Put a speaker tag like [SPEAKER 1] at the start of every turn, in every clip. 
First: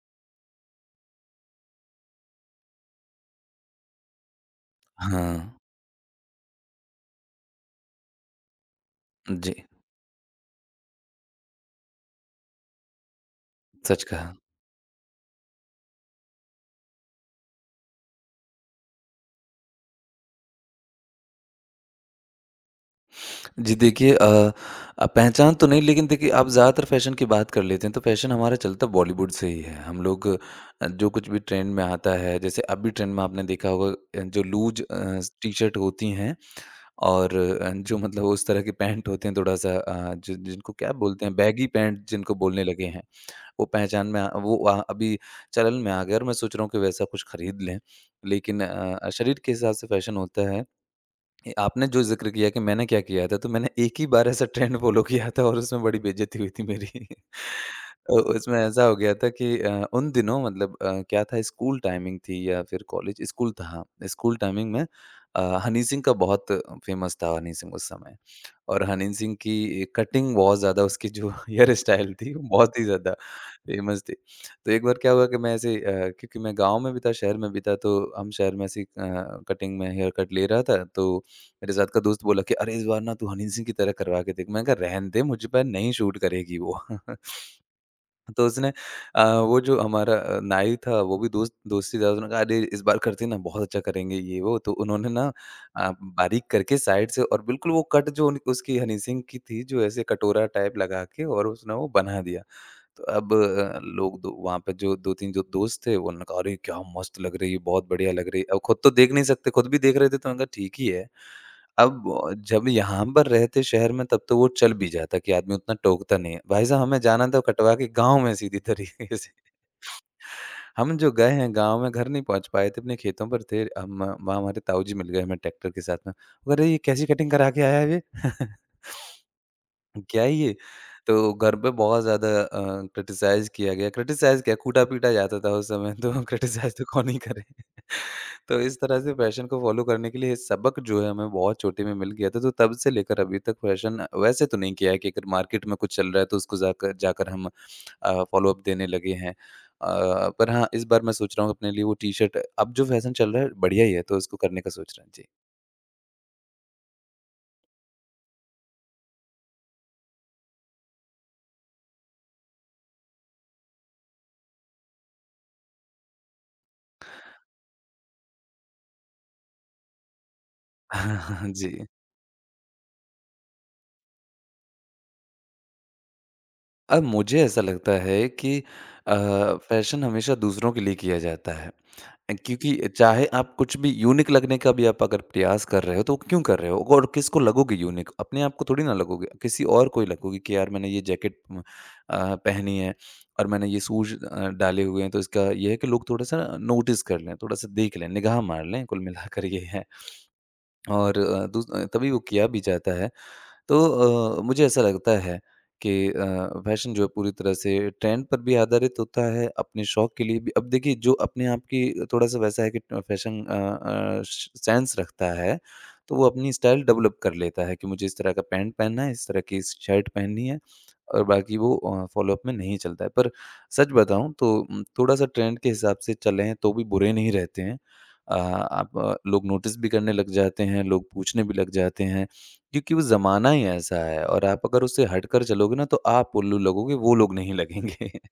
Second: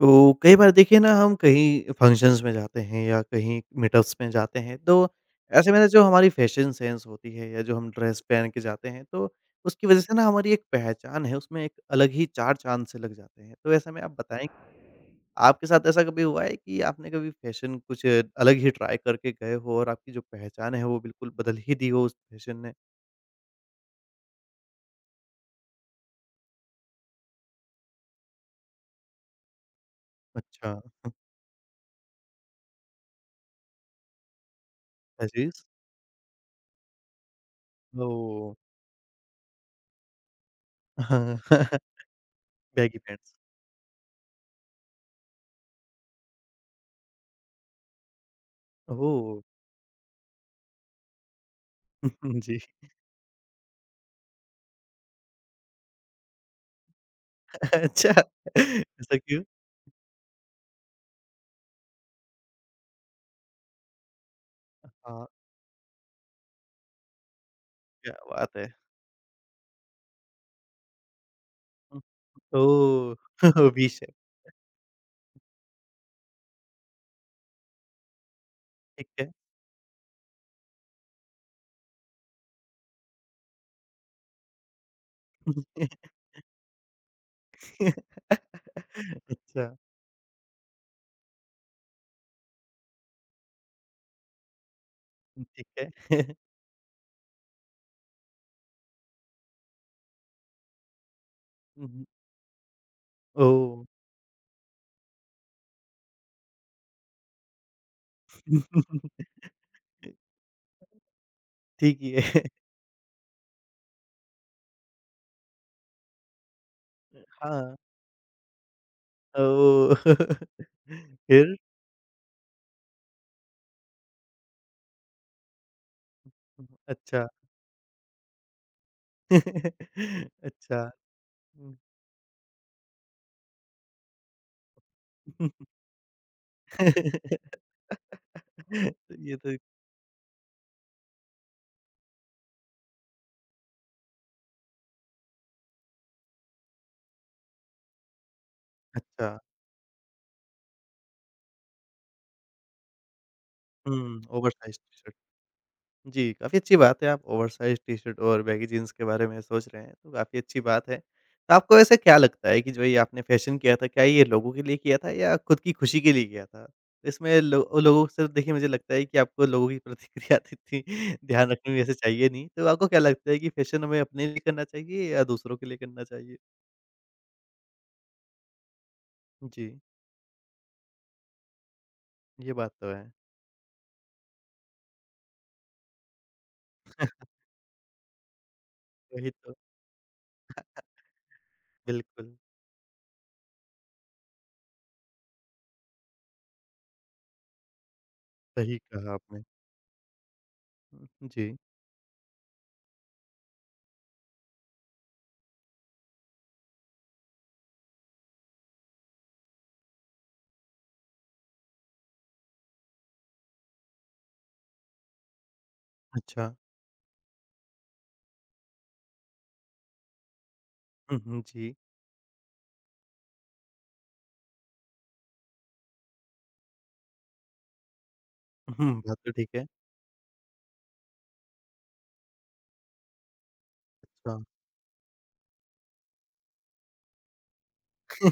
[SPEAKER 1] तो कई बार देखिए ना हम कहीं फंक्शंस में जाते हैं या कहीं मीटअप्स में जाते हैं तो
[SPEAKER 2] हाँ,
[SPEAKER 1] ऐसे में ना जो हमारी फैशन सेंस होती है या जो हम ड्रेस पहन के जाते हैं तो
[SPEAKER 2] जी,
[SPEAKER 1] उसकी वजह से ना हमारी एक पहचान है उसमें एक अलग ही चार चांद से लग जाते हैं तो ऐसे में
[SPEAKER 2] सच
[SPEAKER 1] आप
[SPEAKER 2] कहा।
[SPEAKER 1] बताएं आपके साथ ऐसा कभी हुआ है कि आपने कभी फैशन कुछ अलग ही ट्राई करके गए हो और आपकी जो पहचान है वो बिल्कुल बदल ही दी हो उस फैशन ने
[SPEAKER 2] जी देखिए पहचान तो नहीं लेकिन देखिए आप ज़्यादातर फ़ैशन की बात कर लेते हैं, तो फ़ैशन हमारा चलता बॉलीवुड से ही है। हम लोग
[SPEAKER 1] अच्छा
[SPEAKER 2] जो कुछ भी ट्रेंड में आता है, जैसे अभी ट्रेंड में आपने देखा होगा जो लूज़
[SPEAKER 1] ऐसी
[SPEAKER 2] टी-शर्ट होती हैं और जो
[SPEAKER 1] ओ
[SPEAKER 2] मतलब उस तरह के पैंट होते हैं थोड़ा-सा जि जिनको क्या बोलते हैं बैगी पैंट जिनको बोलने लगे
[SPEAKER 1] बैगी
[SPEAKER 2] हैं,
[SPEAKER 1] पैंट्स
[SPEAKER 2] वो पहचान में आ वो अ, अभी चलन में आ गया और मैं सोच रहा हूँ कि वैसा कुछ खरीद लें। लेकिन
[SPEAKER 1] ओ
[SPEAKER 2] शरीर के हिसाब से फ़ैशन होता है, ये आपने जो ज़िक्र किया
[SPEAKER 1] जी
[SPEAKER 2] कि मैंने क्या किया था, तो मैंने एक ही बार ऐसा ट्रेंड फ़ॉलो किया था और उसमें बड़ी बेइज़्ज़ती हुई थी मेरी।
[SPEAKER 1] अच्छा,
[SPEAKER 2] तो उसमें ऐसा हो गया
[SPEAKER 1] ऐसा
[SPEAKER 2] था
[SPEAKER 1] क्यों?
[SPEAKER 2] कि उन दिनों मतलब क्या था, स्कूल टाइमिंग थी या फिर कॉलेज? स्कूल था, हाँ, स्कूल टाइमिंग में
[SPEAKER 1] हाँ,
[SPEAKER 2] हनी सिंह का बहुत फ़ेमस था हनी सिंह उस समय।
[SPEAKER 1] क्या बात है।
[SPEAKER 2] और हनी सिंह की कटिंग बहुत ज़्यादा उसकी जो हेयर
[SPEAKER 1] हुँ,
[SPEAKER 2] स्टाइल थी वो बहुत ही ज़्यादा
[SPEAKER 1] ओह! विश
[SPEAKER 2] फ़ेमस
[SPEAKER 1] है,
[SPEAKER 2] थी। तो एक बार क्या हुआ कि मैं ऐसे क्योंकि मैं गाँव में भी था, शहर में भी था, तो हम शहर में ऐसे ही
[SPEAKER 1] ठीक है।
[SPEAKER 2] कटिंग में हेयर कट ले रहा था तो मेरे साथ का दोस्त बोला कि अरे इस बार ना तू हनी सिंह की तरह करवा के देख। मैंने कहा रहने दे, मुझ पर नहीं शूट करेगी वो। तो उसने वो
[SPEAKER 1] अच्छा,
[SPEAKER 2] जो हमारा नाई था वो भी दोस्ती था, उसने कहा अरे इस बार करते ना बहुत अच्छा करेंगे ये वो, तो उन्होंने ना
[SPEAKER 1] ठीक है।
[SPEAKER 2] बारीक करके साइड से और बिल्कुल वो कट जो उसकी हनी सिंह की थी जो ऐसे कटोरा टाइप लगा के, और उसने वो
[SPEAKER 1] हुँ, हुँ,
[SPEAKER 2] बना दिया। तो अब
[SPEAKER 1] ओह!
[SPEAKER 2] लोग दो वहाँ पे जो 2-3 जो दोस्त थे, वो उन्होंने कहा, "अरे! क्या मस्त लग रही है, बहुत बढ़िया लग रही है।" अब खुद तो देख नहीं सकते, खुद भी देख रहे थे, तो मैंने कहा, "ठीक ही है।"
[SPEAKER 1] ठीक
[SPEAKER 2] अब
[SPEAKER 1] ही है।
[SPEAKER 2] जब यहाँ पर रहते शहर में, तब तो वो चल भी जाता कि आदमी उतना टोकता नहीं है। भाई साहब, हमें जाना था कटवा
[SPEAKER 1] हाँ,
[SPEAKER 2] के गाँव में सीधी तरीके से।
[SPEAKER 1] ओह!
[SPEAKER 2] हम जो गए हैं
[SPEAKER 1] फिर?
[SPEAKER 2] गाँव में, घर नहीं पहुँच पाए थे, अपने खेतों पर थे। हम वहाँ हमारे ताऊ जी मिल गए हमें ट्रैक्टर के साथ में। वो कह रहे, "ये कैसी
[SPEAKER 1] अच्छा।
[SPEAKER 2] कटिंग करा के आया है ये?" क्या है ये?
[SPEAKER 1] अच्छा।
[SPEAKER 2] तो घर पे
[SPEAKER 1] हुँ।
[SPEAKER 2] बहुत ज़्यादा क्रिटिसाइज़ किया गया। क्रिटिसाइज़ क्या कूटा-पीटा जाता था उस समय तो। क्रिटिसाइज़ तो कौन ही करे। तो इस तरह से
[SPEAKER 1] ये
[SPEAKER 2] फैशन
[SPEAKER 1] तो
[SPEAKER 2] को फ़ॉलो करने के लिए ये सबक जो है हमें बहुत छोटे में मिल गया था। तो तब से लेकर अभी तक फैशन वैसे तो नहीं किया है कि अगर मार्केट में कुछ चल रहा है तो उसको जाकर जाकर हम फ़ॉलो-अप देने लगे
[SPEAKER 1] अच्छा,
[SPEAKER 2] हैं। पर हाँ, इस बार मैं सोच रहा हूँ अपने लिए वो टी-शर्ट अब जो फैशन चल रहा है बढ़िया ही है तो
[SPEAKER 1] हुँ,
[SPEAKER 2] उसको करने का
[SPEAKER 1] ओवरसाइज़
[SPEAKER 2] सोच रहा हूँ।
[SPEAKER 1] टी-शर्ट।
[SPEAKER 2] जी।
[SPEAKER 1] जी, काफ़ी अच्छी बात है आप ओवरसाइज़ टी-शर्ट और बैगी जीन्स के बारे में सोच रहे हैं, तो काफ़ी अच्छी बात है। तो आपको वैसे क्या लगता है कि जो ये आपने फैशन किया था, क्या ये लोगों के लिए किया था या खुद की खुशी के लिए किया था? इसमें लो लोगों से देखिए मुझे लगता है कि आपको लोगों की प्रतिक्रिया इतनी ध्यान
[SPEAKER 2] जी।
[SPEAKER 1] रखनी वैसे चाहिए नहीं, तो आपको क्या लगता है कि फैशन हमें अपने लिए करना चाहिए या दूसरों के लिए करना चाहिए?
[SPEAKER 2] अब मुझे ऐसा लगता है कि अ,
[SPEAKER 1] जी,
[SPEAKER 2] फ़ैशन हमेशा दूसरों के लिए किया जाता है।
[SPEAKER 1] ये बात
[SPEAKER 2] क्योंकि
[SPEAKER 1] तो है।
[SPEAKER 2] चाहे आप कुछ भी यूनिक लगने का भी आप अगर प्रयास कर रहे हो, तो क्यों कर रहे हो? और किसको लगोगे यूनिक? अपने आप को थोड़ी ना लगोगे।
[SPEAKER 1] वही तो,
[SPEAKER 2] किसी और को ही लगोगे कि यार मैंने ये जैकेट
[SPEAKER 1] बिल्कुल,
[SPEAKER 2] पहनी है और मैंने ये शूज़ डाले हुए हैं, तो इसका ये है कि लोग थोड़ा-सा नोटिस कर लें, थोड़ा-सा देख लें, निगाह मार
[SPEAKER 1] सही
[SPEAKER 2] लें, कुल
[SPEAKER 1] कहा आपने।
[SPEAKER 2] मिलाकर ये है। और
[SPEAKER 1] हुँ, जी,
[SPEAKER 2] तभी वो किया भी जाता है। तो मुझे ऐसा लगता है कि फैशन जो है पूरी तरह से ट्रेंड पर भी आधारित होता है, अपने शौक के लिए भी। अब देखिए जो अपने आप की थोड़ा-सा वैसा है कि फैशन अ अ, श सेंस रखता है, तो वो
[SPEAKER 1] अच्छा।
[SPEAKER 2] अपनी स्टाइल डेवलप कर लेता है कि मुझे इस तरह का पैंट पहनना है, इस तरह की शर्ट पहननी है।
[SPEAKER 1] हुँ,
[SPEAKER 2] और
[SPEAKER 1] हुँ,
[SPEAKER 2] बाकी वो
[SPEAKER 1] जी।
[SPEAKER 2] फ़ॉलो-अप में नहीं चलता है। पर सच बताऊँ तो थोड़ा-सा ट्रेंड के हिसाब से चलें तो भी बुरे नहीं रहते हैं। आप
[SPEAKER 1] हुँ, बात तो
[SPEAKER 2] लोग
[SPEAKER 1] ठीक है।
[SPEAKER 2] नोटिस भी करने लग जाते हैं, लोग पूछने भी लग जाते हैं, क्योंकि वो ज़माना ही ऐसा है
[SPEAKER 1] अच्छा।
[SPEAKER 2] और आप अगर उससे हटकर चलोगे ना तो आप उल्लू लगोगे, वो लोग नहीं लगेंगे।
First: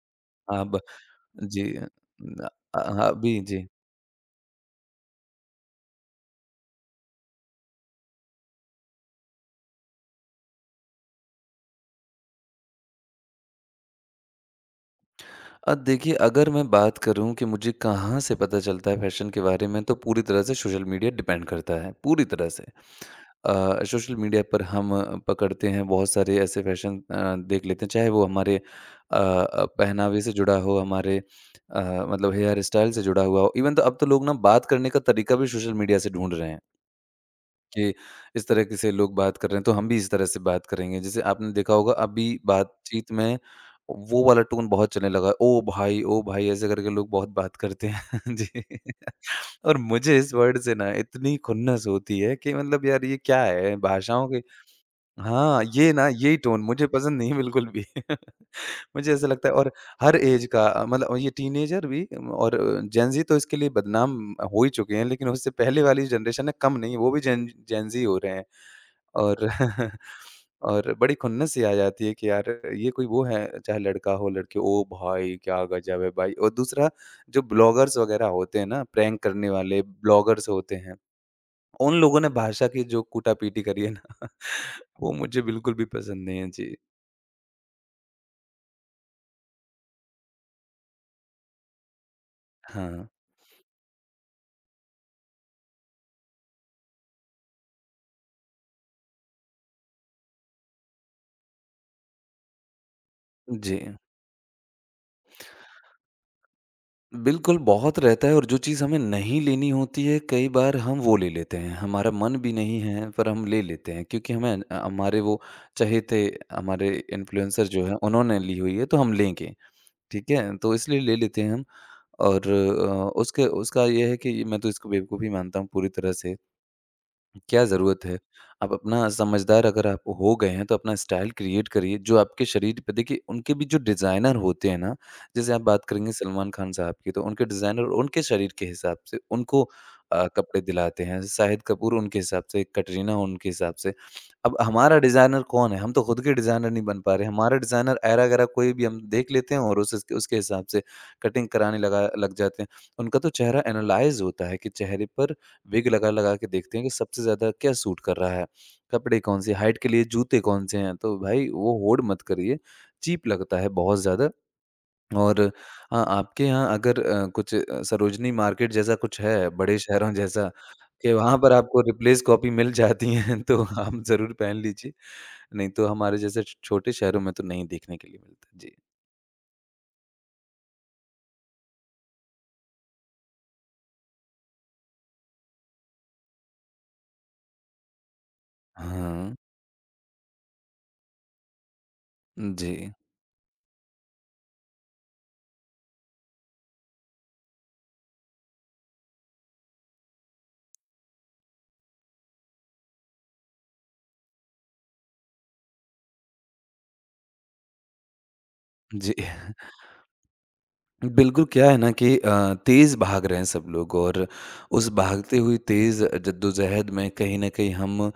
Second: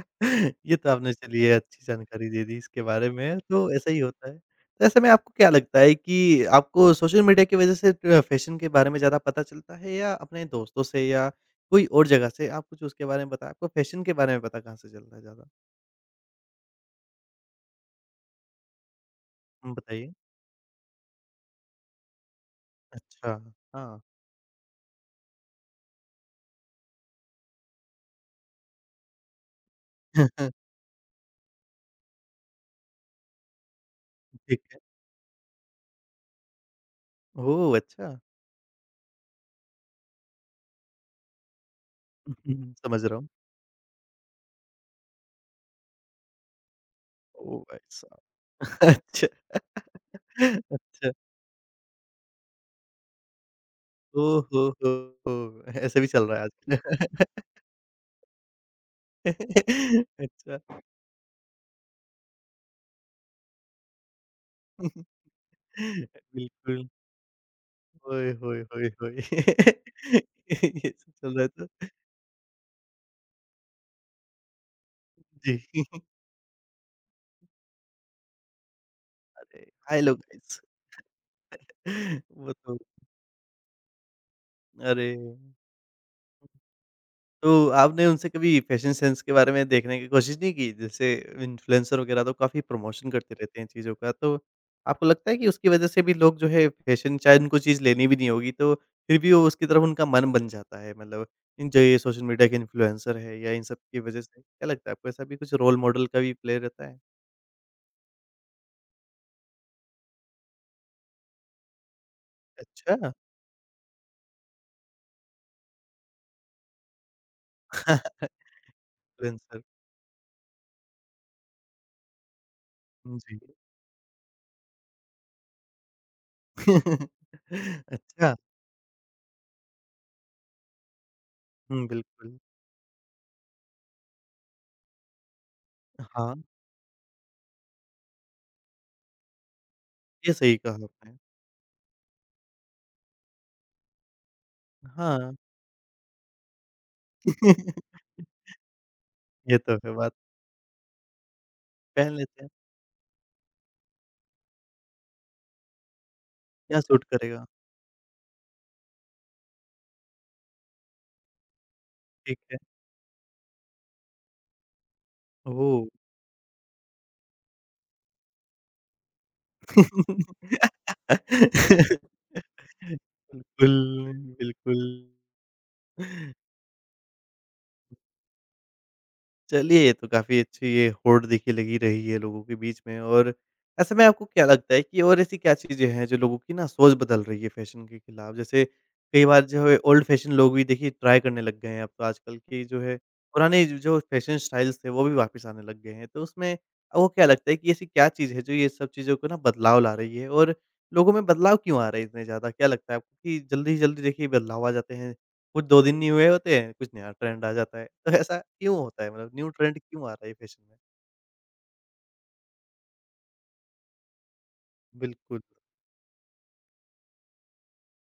[SPEAKER 1] ये
[SPEAKER 2] अब
[SPEAKER 1] तो आपने चलिए
[SPEAKER 2] जी
[SPEAKER 1] अच्छी
[SPEAKER 2] अ,
[SPEAKER 1] जानकारी दे
[SPEAKER 2] न
[SPEAKER 1] दी इसके
[SPEAKER 2] हाँ,
[SPEAKER 1] बारे में,
[SPEAKER 2] अभी जी।
[SPEAKER 1] तो ऐसा ही होता है। तो ऐसे में आपको क्या लगता है कि आपको सोशल मीडिया की वज़ह से फ़ैशन के बारे में ज़्यादा पता चलता है या अपने दोस्तों से या कोई और जगह से? आप कुछ उसके बारे में बताएँ, आपको फ़ैशन के बारे में पता कहाँ से चलता है ज़्यादा?
[SPEAKER 2] देखिए अगर मैं बात करूँ कि मुझे कहाँ से पता चलता है फ़ैशन के बारे
[SPEAKER 1] हुँ,
[SPEAKER 2] में तो
[SPEAKER 1] बताइए।
[SPEAKER 2] पूरी तरह से सोशल मीडिया डिपेंड करता है, पूरी तरह से।
[SPEAKER 1] अच्छा, हाँ।
[SPEAKER 2] सोशल मीडिया पर हम पकड़ते हैं बहुत सारे ऐसे फैशन देख लेते हैं, चाहे वो हमारे पहनावे से जुड़ा हो, हमारे मतलब हेयर स्टाइल से जुड़ा हुआ हो, इवन तो अब तो लोग ना
[SPEAKER 1] ठीक
[SPEAKER 2] बात
[SPEAKER 1] है।
[SPEAKER 2] करने का तरीका भी सोशल मीडिया से ढूंढ रहे हैं
[SPEAKER 1] ओह!
[SPEAKER 2] कि
[SPEAKER 1] अच्छा।
[SPEAKER 2] इस तरह के से लोग बात कर रहे हैं तो हम भी इस तरह से बात करेंगे, जैसे आपने देखा होगा अभी
[SPEAKER 1] समझ
[SPEAKER 2] बातचीत
[SPEAKER 1] रहा हूँ।
[SPEAKER 2] में वो वाला टोन बहुत चलने लगा है, ओ भाई ऐसे करके लोग बहुत बात
[SPEAKER 1] ओह भाई
[SPEAKER 2] करते
[SPEAKER 1] साहब!
[SPEAKER 2] हैं। जी,
[SPEAKER 1] अच्छा,
[SPEAKER 2] और मुझे इस वर्ड से ना
[SPEAKER 1] अच्छा।
[SPEAKER 2] इतनी खुन्नस होती है कि मतलब यार ये क्या है भाषाओं
[SPEAKER 1] ओह
[SPEAKER 2] के,
[SPEAKER 1] हो
[SPEAKER 2] हाँ,
[SPEAKER 1] हो!
[SPEAKER 2] ये
[SPEAKER 1] ऐसे
[SPEAKER 2] ना
[SPEAKER 1] भी चल
[SPEAKER 2] यही
[SPEAKER 1] रहा है
[SPEAKER 2] टोन मुझे पसंद
[SPEAKER 1] आजकल।
[SPEAKER 2] नहीं है बिल्कुल भी। मुझे ऐसा लगता है। और हर एज का
[SPEAKER 1] अच्छा।
[SPEAKER 2] मतलब ये टीनेजर भी और जेन ज़ी तो इसके लिए बदनाम हो ही चुके हैं, लेकिन उससे पहले वाली जनरेशन है कम
[SPEAKER 1] बिल्कुल,
[SPEAKER 2] नहीं, वो भी जेन जेन ज़ी हो रहे
[SPEAKER 1] ओए
[SPEAKER 2] हैं।
[SPEAKER 1] होए होए होए!
[SPEAKER 2] और
[SPEAKER 1] ये
[SPEAKER 2] और
[SPEAKER 1] सब
[SPEAKER 2] बड़ी
[SPEAKER 1] चल रहा
[SPEAKER 2] खुन्नस-सी आ
[SPEAKER 1] था।
[SPEAKER 2] जाती है कि यार ये कोई वो है, चाहे लड़का हो, लड़की हो, ओ भाई! क्या
[SPEAKER 1] जी।
[SPEAKER 2] गज़ब है भाई। और दूसरा जो ब्लॉगर्स वगैरह होते हैं ना, प्रैंक करने
[SPEAKER 1] अरे,
[SPEAKER 2] वाले
[SPEAKER 1] हेलो
[SPEAKER 2] ब्लॉगर्स
[SPEAKER 1] गाइस!
[SPEAKER 2] होते हैं। उन लोगों ने
[SPEAKER 1] वो
[SPEAKER 2] भाषा
[SPEAKER 1] तो
[SPEAKER 2] की जो कूटापीटी करी है ना,
[SPEAKER 1] अरे!
[SPEAKER 2] वो मुझे बिल्कुल भी पसंद नहीं है। जी,
[SPEAKER 1] तो आपने उनसे कभी फैशन सेंस के बारे में देखने की कोशिश नहीं की? जैसे इन्फ्लुएंसर वगैरह तो काफ़ी
[SPEAKER 2] हाँ।
[SPEAKER 1] प्रमोशन करते रहते हैं चीज़ों का, तो आपको लगता है कि उसकी वजह से भी लोग जो है फैशन शायद उनको चीज़ लेनी भी नहीं होगी, तो फिर भी वो उसकी तरफ उनका मन बन जाता है? मतलब इन जो ये सोशल मीडिया के इन्फ्लुएंसर है या इन
[SPEAKER 2] जी।
[SPEAKER 1] सब की वजह से, क्या लगता है आपको ऐसा भी कुछ रोल मॉडल का भी प्ले रहता है?
[SPEAKER 2] बिल्कुल, बहुत रहता है और जो चीज़ हमें नहीं लेनी होती है, कई बार हम वो ले लेते हैं। हमारा मन भी नहीं है,
[SPEAKER 1] अच्छा।
[SPEAKER 2] पर हम ले लेते हैं क्योंकि हमें हमारे वो चहेते, हमारे इन्फ्लुएंसर जो हैं, उन्होंने ली हुई है, तो हम लेंगे,
[SPEAKER 1] इन्फ्लुएंसर
[SPEAKER 2] ठीक है? तो इसलिए ले लेते हैं हम। और
[SPEAKER 1] जी।
[SPEAKER 2] उसके उसका ये है कि मैं तो इसको बेवकूफ़ी मानता हूँ पूरी तरह से। क्या ज़रूरत है?
[SPEAKER 1] अच्छा,
[SPEAKER 2] आप अपना समझदार अगर आप हो गए हैं, तो अपना स्टाइल क्रिएट
[SPEAKER 1] हुँ,
[SPEAKER 2] करिए, जो
[SPEAKER 1] बिल्कुल।
[SPEAKER 2] आपके शरीर पे देखिए, उनके भी जो डिज़ाइनर होते हैं ना, जैसे आप बात करेंगे
[SPEAKER 1] हाँ,
[SPEAKER 2] सलमान खान साहब की, तो उनके डिज़ाइनर उनके शरीर के हिसाब से उनको
[SPEAKER 1] ये सही
[SPEAKER 2] कपड़े
[SPEAKER 1] कहा
[SPEAKER 2] दिलाते
[SPEAKER 1] आपने।
[SPEAKER 2] हैं। शाहिद कपूर उनके हिसाब से, कटरीना उनके हिसाब से। अब हमारा
[SPEAKER 1] हाँ,
[SPEAKER 2] डिज़ाइनर कौन है? हम तो खुद के डिज़ाइनर नहीं बन पा रहे हैं। हमारा डिज़ाइनर ऐरा-गैरा कोई भी हम देख लेते
[SPEAKER 1] ये
[SPEAKER 2] हैं
[SPEAKER 1] तो
[SPEAKER 2] और
[SPEAKER 1] है
[SPEAKER 2] उस
[SPEAKER 1] बात।
[SPEAKER 2] उसके उसके हिसाब से कटिंग कराने लगा
[SPEAKER 1] पहन
[SPEAKER 2] लग
[SPEAKER 1] लेते हैं,
[SPEAKER 2] जाते हैं। उनका तो चेहरा एनालाइज़ होता है कि चेहरे पर विग लगा-लगा के देखते
[SPEAKER 1] क्या
[SPEAKER 2] हैं कि
[SPEAKER 1] सूट
[SPEAKER 2] सबसे
[SPEAKER 1] करेगा?
[SPEAKER 2] ज़्यादा क्या सूट कर रहा है, कपड़े कौन-से, हाइट के लिए जूते कौन-से हैं। तो भाई वो होड़ मत
[SPEAKER 1] ठीक
[SPEAKER 2] करिए,
[SPEAKER 1] है।
[SPEAKER 2] चीप लगता है बहुत ज़्यादा। और
[SPEAKER 1] ओह!
[SPEAKER 2] हाँ, आपके यहाँ अगर कुछ सरोजिनी मार्केट जैसा कुछ है, बड़े शहरों जैसा, कि वहाँ पर आपको रिप्लेस कॉपी मिल जाती हैं तो आप
[SPEAKER 1] बिल्कुल,
[SPEAKER 2] ज़रूर पहन
[SPEAKER 1] बिल्कुल।
[SPEAKER 2] लीजिए। नहीं तो हमारे जैसे छ छोटे शहरों में तो नहीं देखने के लिए मिलता। जी।
[SPEAKER 1] चलिए, ये तो काफ़ी अच्छी ये होड़ देखिए लगी रही है लोगों के बीच में और ऐसे में आपको क्या लगता है कि और ऐसी क्या चीज़ें हैं जो लोगों की ना सोच बदल रही है फैशन के खिलाफ? जैसे कई
[SPEAKER 2] हाँ।
[SPEAKER 1] बार जो है ओल्ड फैशन लोग भी देखिए ट्राई करने लग गए हैं अब तो आजकल की जो
[SPEAKER 2] जी।
[SPEAKER 1] है पुराने ज जो फैशन स्टाइल्स थे वो भी वापस आने लग गए हैं। तो उसमें आपको क्या लगता है कि ऐसी क्या चीज़ है जो ये सब चीज़ों को ना बदलाव ला रही है? और लोगों में बदलाव क्यों आ रहे हैं इतने ज़्यादा? क्या लगता है आपको कि जल्दी से जल्दी देखिए बदलाव आ जाते हैं कुछ 2 दिन नहीं हुए होते हैं, कुछ नया ट्रेंड आ जाता है। तो ऐसा क्यों होता है?
[SPEAKER 2] जी।
[SPEAKER 1] मतलब न्यू ट्रेंड क्यों आ रहा है फैशन में?
[SPEAKER 2] बिल्कुल, क्या है ना कि तेज़ भाग रहे हैं सब लोग और उस भागते
[SPEAKER 1] बिल्कुल।
[SPEAKER 2] हुए तेज़ जद्दोजहद में कहीं न कहीं हम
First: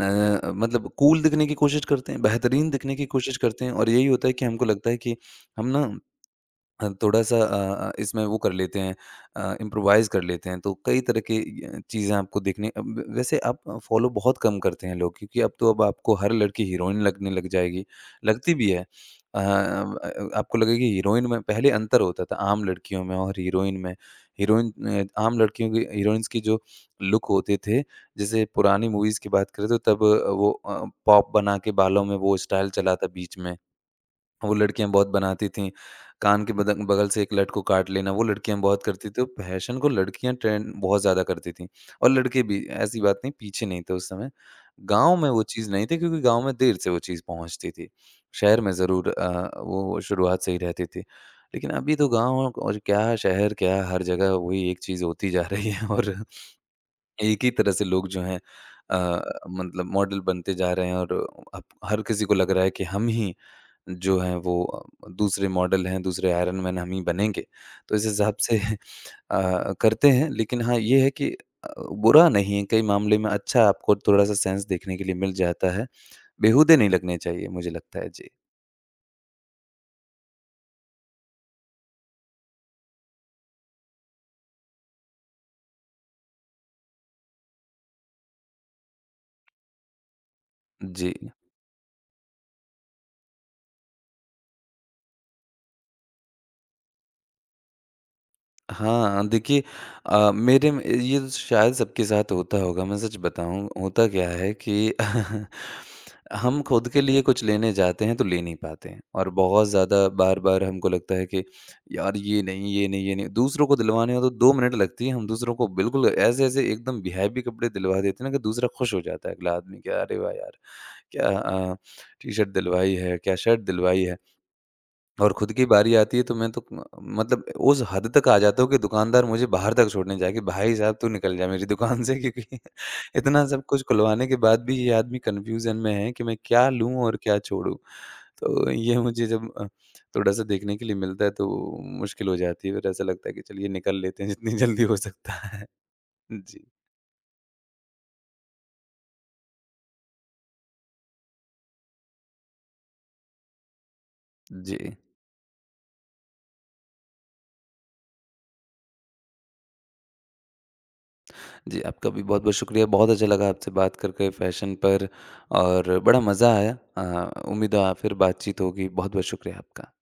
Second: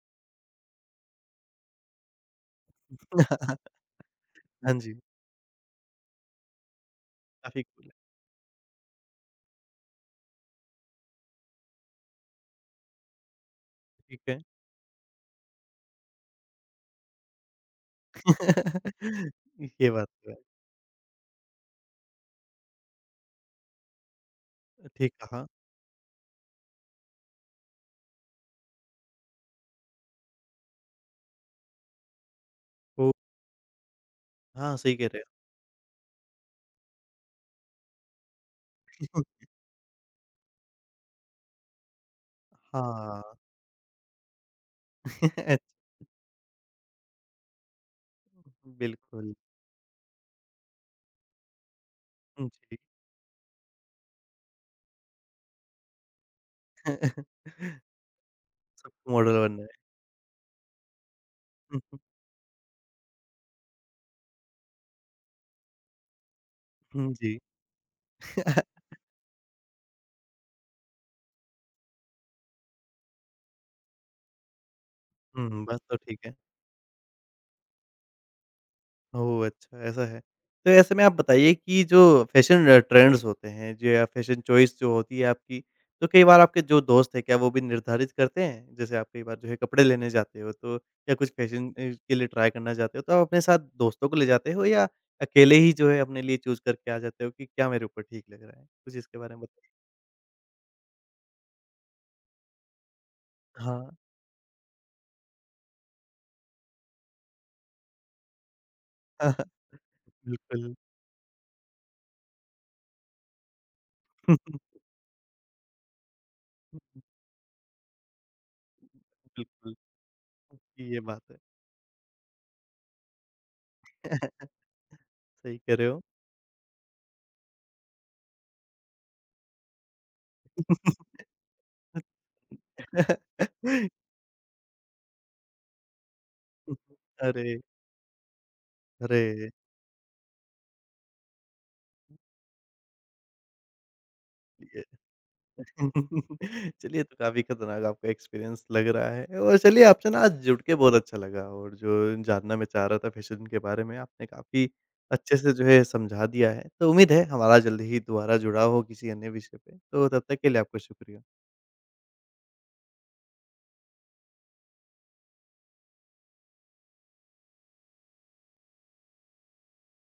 [SPEAKER 2] मतलब कूल दिखने की कोशिश करते हैं, बेहतरीन दिखने की कोशिश करते हैं और यही होता है कि हमको
[SPEAKER 1] हाँ
[SPEAKER 2] लगता
[SPEAKER 1] जी,
[SPEAKER 2] है कि हम ना थोड़ा-सा
[SPEAKER 1] काफ़ी कूल है।
[SPEAKER 2] इसमें वो कर लेते हैं, इम्प्रोवाइज़ कर लेते हैं, तो कई तरह की चीज़ें आपको देखने अ, व वैसे आप फ़ॉलो
[SPEAKER 1] ठीक
[SPEAKER 2] बहुत
[SPEAKER 1] है।
[SPEAKER 2] कम करते हैं लोग, क्योंकि अब तो अब आपको हर लड़की हीरोइन लगने लग जाएगी, लगती भी है। अ,
[SPEAKER 1] ये बात
[SPEAKER 2] ब
[SPEAKER 1] तो है।
[SPEAKER 2] आपको लगेगी हीरोइन। में पहले अंतर होता था आम लड़कियों में और हीरोइन में। हीरोइन
[SPEAKER 1] ठीक
[SPEAKER 2] आम
[SPEAKER 1] कहा।
[SPEAKER 2] लड़कियों की, हीरोइन्स की जो लुक होते थे, जैसे पुरानी मूवीज़ की बात करें तो तब वो वो पॉप बना के बालों में वो स्टाइल चला था
[SPEAKER 1] तो
[SPEAKER 2] बीच में। वो
[SPEAKER 1] हाँ,
[SPEAKER 2] लड़कियाँ
[SPEAKER 1] सही कह
[SPEAKER 2] बहुत
[SPEAKER 1] रहे हैं।
[SPEAKER 2] बनाती थीं। कान के बदन बगल से एक लट को काट लेना, वो लड़कियाँ बहुत करती थी। तो फैशन को लड़कियाँ ट्रेंड बहुत ज़्यादा करती थीं और लड़के भी, ऐसी बात
[SPEAKER 1] हाँ,
[SPEAKER 2] नहीं, पीछे नहीं थे उस समय। गाँव में वो चीज़ नहीं थी क्योंकि गाँव में देर से वो चीज़ पहुँचती थी। शहर में ज़रूर
[SPEAKER 1] बिल्कुल।
[SPEAKER 2] वो शुरुआत से ही रहती थी। लेकिन अभी तो गाँव
[SPEAKER 1] हुँ,
[SPEAKER 2] और
[SPEAKER 1] जी।
[SPEAKER 2] क्या, शहर क्या, हर जगह वही एक चीज़ होती जा रही है और एक ही तरह से लोग जो हैं
[SPEAKER 1] सबको
[SPEAKER 2] अ,
[SPEAKER 1] मॉडल बनना है।
[SPEAKER 2] मतलब मॉडल बनते जा रहे हैं और अब
[SPEAKER 1] हुँ, हुँ,
[SPEAKER 2] हर किसी को लग रहा है कि हम ही जो हैं वो दूसरे मॉडल हैं, दूसरे आयरन मैन हम ही
[SPEAKER 1] हुँ, जी।
[SPEAKER 2] बनेंगे। तो इस हिसाब से करते हैं लेकिन हाँ, ये है कि बुरा नहीं है, कई मामले में अच्छा, आपको थोड़ा-सा सेंस देखने के लिए मिल
[SPEAKER 1] हुँ,
[SPEAKER 2] जाता
[SPEAKER 1] बात
[SPEAKER 2] है।
[SPEAKER 1] तो ठीक है।
[SPEAKER 2] बेहूदे नहीं लगने चाहिए मुझे लगता है। जी।
[SPEAKER 1] ओह! अच्छा ऐसा है। तो ऐसे में आप बताइए कि जो फ़ैशन ट्रेंड्स होते हैं जो या फ़ैशन चॉइस जो होती है आपकी, तो कई बार आपके जो दोस्त हैं क्या वो भी निर्धारित करते हैं? जैसे आप कई बार जो है कपड़े लेने जाते हो तो
[SPEAKER 2] जी।
[SPEAKER 1] या कुछ फ़ैशन के लिए ट्राई करना चाहते हो तो आप अपने साथ दोस्तों को ले जाते हो या अकेले ही जो है अपने लिए चूज़ करके आ जाते हो कि क्या मेरे ऊपर ठीक लग रहा है? कुछ इसके
[SPEAKER 2] हाँ,
[SPEAKER 1] बारे में
[SPEAKER 2] देखिए
[SPEAKER 1] बताइए?
[SPEAKER 2] मेरे में ये तो शायद सबके साथ होता होगा, मैं सच बताऊँ,
[SPEAKER 1] हाँ।
[SPEAKER 2] होता क्या है कि हम खुद के लिए कुछ लेने जाते हैं, तो ले नहीं पाते हैं और बहुत ज़्यादा बार-बार
[SPEAKER 1] बिल्कुल।
[SPEAKER 2] हमको लगता है कि यार ये नहीं, ये नहीं, ये नहीं। दूसरों को दिलवाने में तो 2 मिनट लगती हैं, हम दूसरों को बिल्कुल ऐसे-ऐसे एकदम वीआईपी कपड़े दिलवा देते हैं ना कि दूसरा खुश हो जाता है, अगला
[SPEAKER 1] बिल्कुल,
[SPEAKER 2] आदमी कि अरे वाह यार!
[SPEAKER 1] ये बात
[SPEAKER 2] क्या
[SPEAKER 1] है।
[SPEAKER 2] टी-शर्ट दिलवाई है, क्या शर्ट दिलवाई है। और खुद
[SPEAKER 1] सही
[SPEAKER 2] की
[SPEAKER 1] कह रहे
[SPEAKER 2] बारी
[SPEAKER 1] हो।
[SPEAKER 2] आती है तो मैं तो म मतलब उस हद तक आ जाता हूँ कि दुकानदार मुझे बाहर तक छोड़ने जाए कि भाई साहब तू निकल जा मेरी दुकान से क्योंकि इतना सब कुछ खुलवाने के बाद भी ये आदमी कन्फ्यूज़न में है कि मैं क्या लूँ और क्या
[SPEAKER 1] अरे!
[SPEAKER 2] छोड़ूँ? तो ये मुझे जब
[SPEAKER 1] अरे!
[SPEAKER 2] थोड़ा-सा देखने के लिए मिलता है तो मुश्किल हो जाती है, फिर ऐसा लगता है कि चलिए निकल लेते हैं जितनी जल्दी हो सकता
[SPEAKER 1] चलिए
[SPEAKER 2] है। जी।
[SPEAKER 1] चलिए, तो काफ़ी खतरनाक आपका एक्सपीरियंस लग रहा है और चलिए आपसे ना आज जुड़ के बहुत अच्छा लगा और जो जानना मैं चाह रहा था फ़ैशन के बारे में आपने काफ़ी
[SPEAKER 2] जी।
[SPEAKER 1] अच्छे से जो है समझा दिया है। तो उम्मीद है हमारा जल्दी ही दोबारा जुड़ाव हो किसी अन्य विषय पे। तो तब तक के लिए आपका शुक्रिया।
[SPEAKER 2] जी, आपका भी बहुत-बहुत शुक्रिया। बहुत अच्छा लगा आपसे बात कर के फ़ैशन पर और बड़ा मज़ा आया। उम्मीद है फिर बातचीत होगी। बहुत-बहुत शुक्रिया आपका।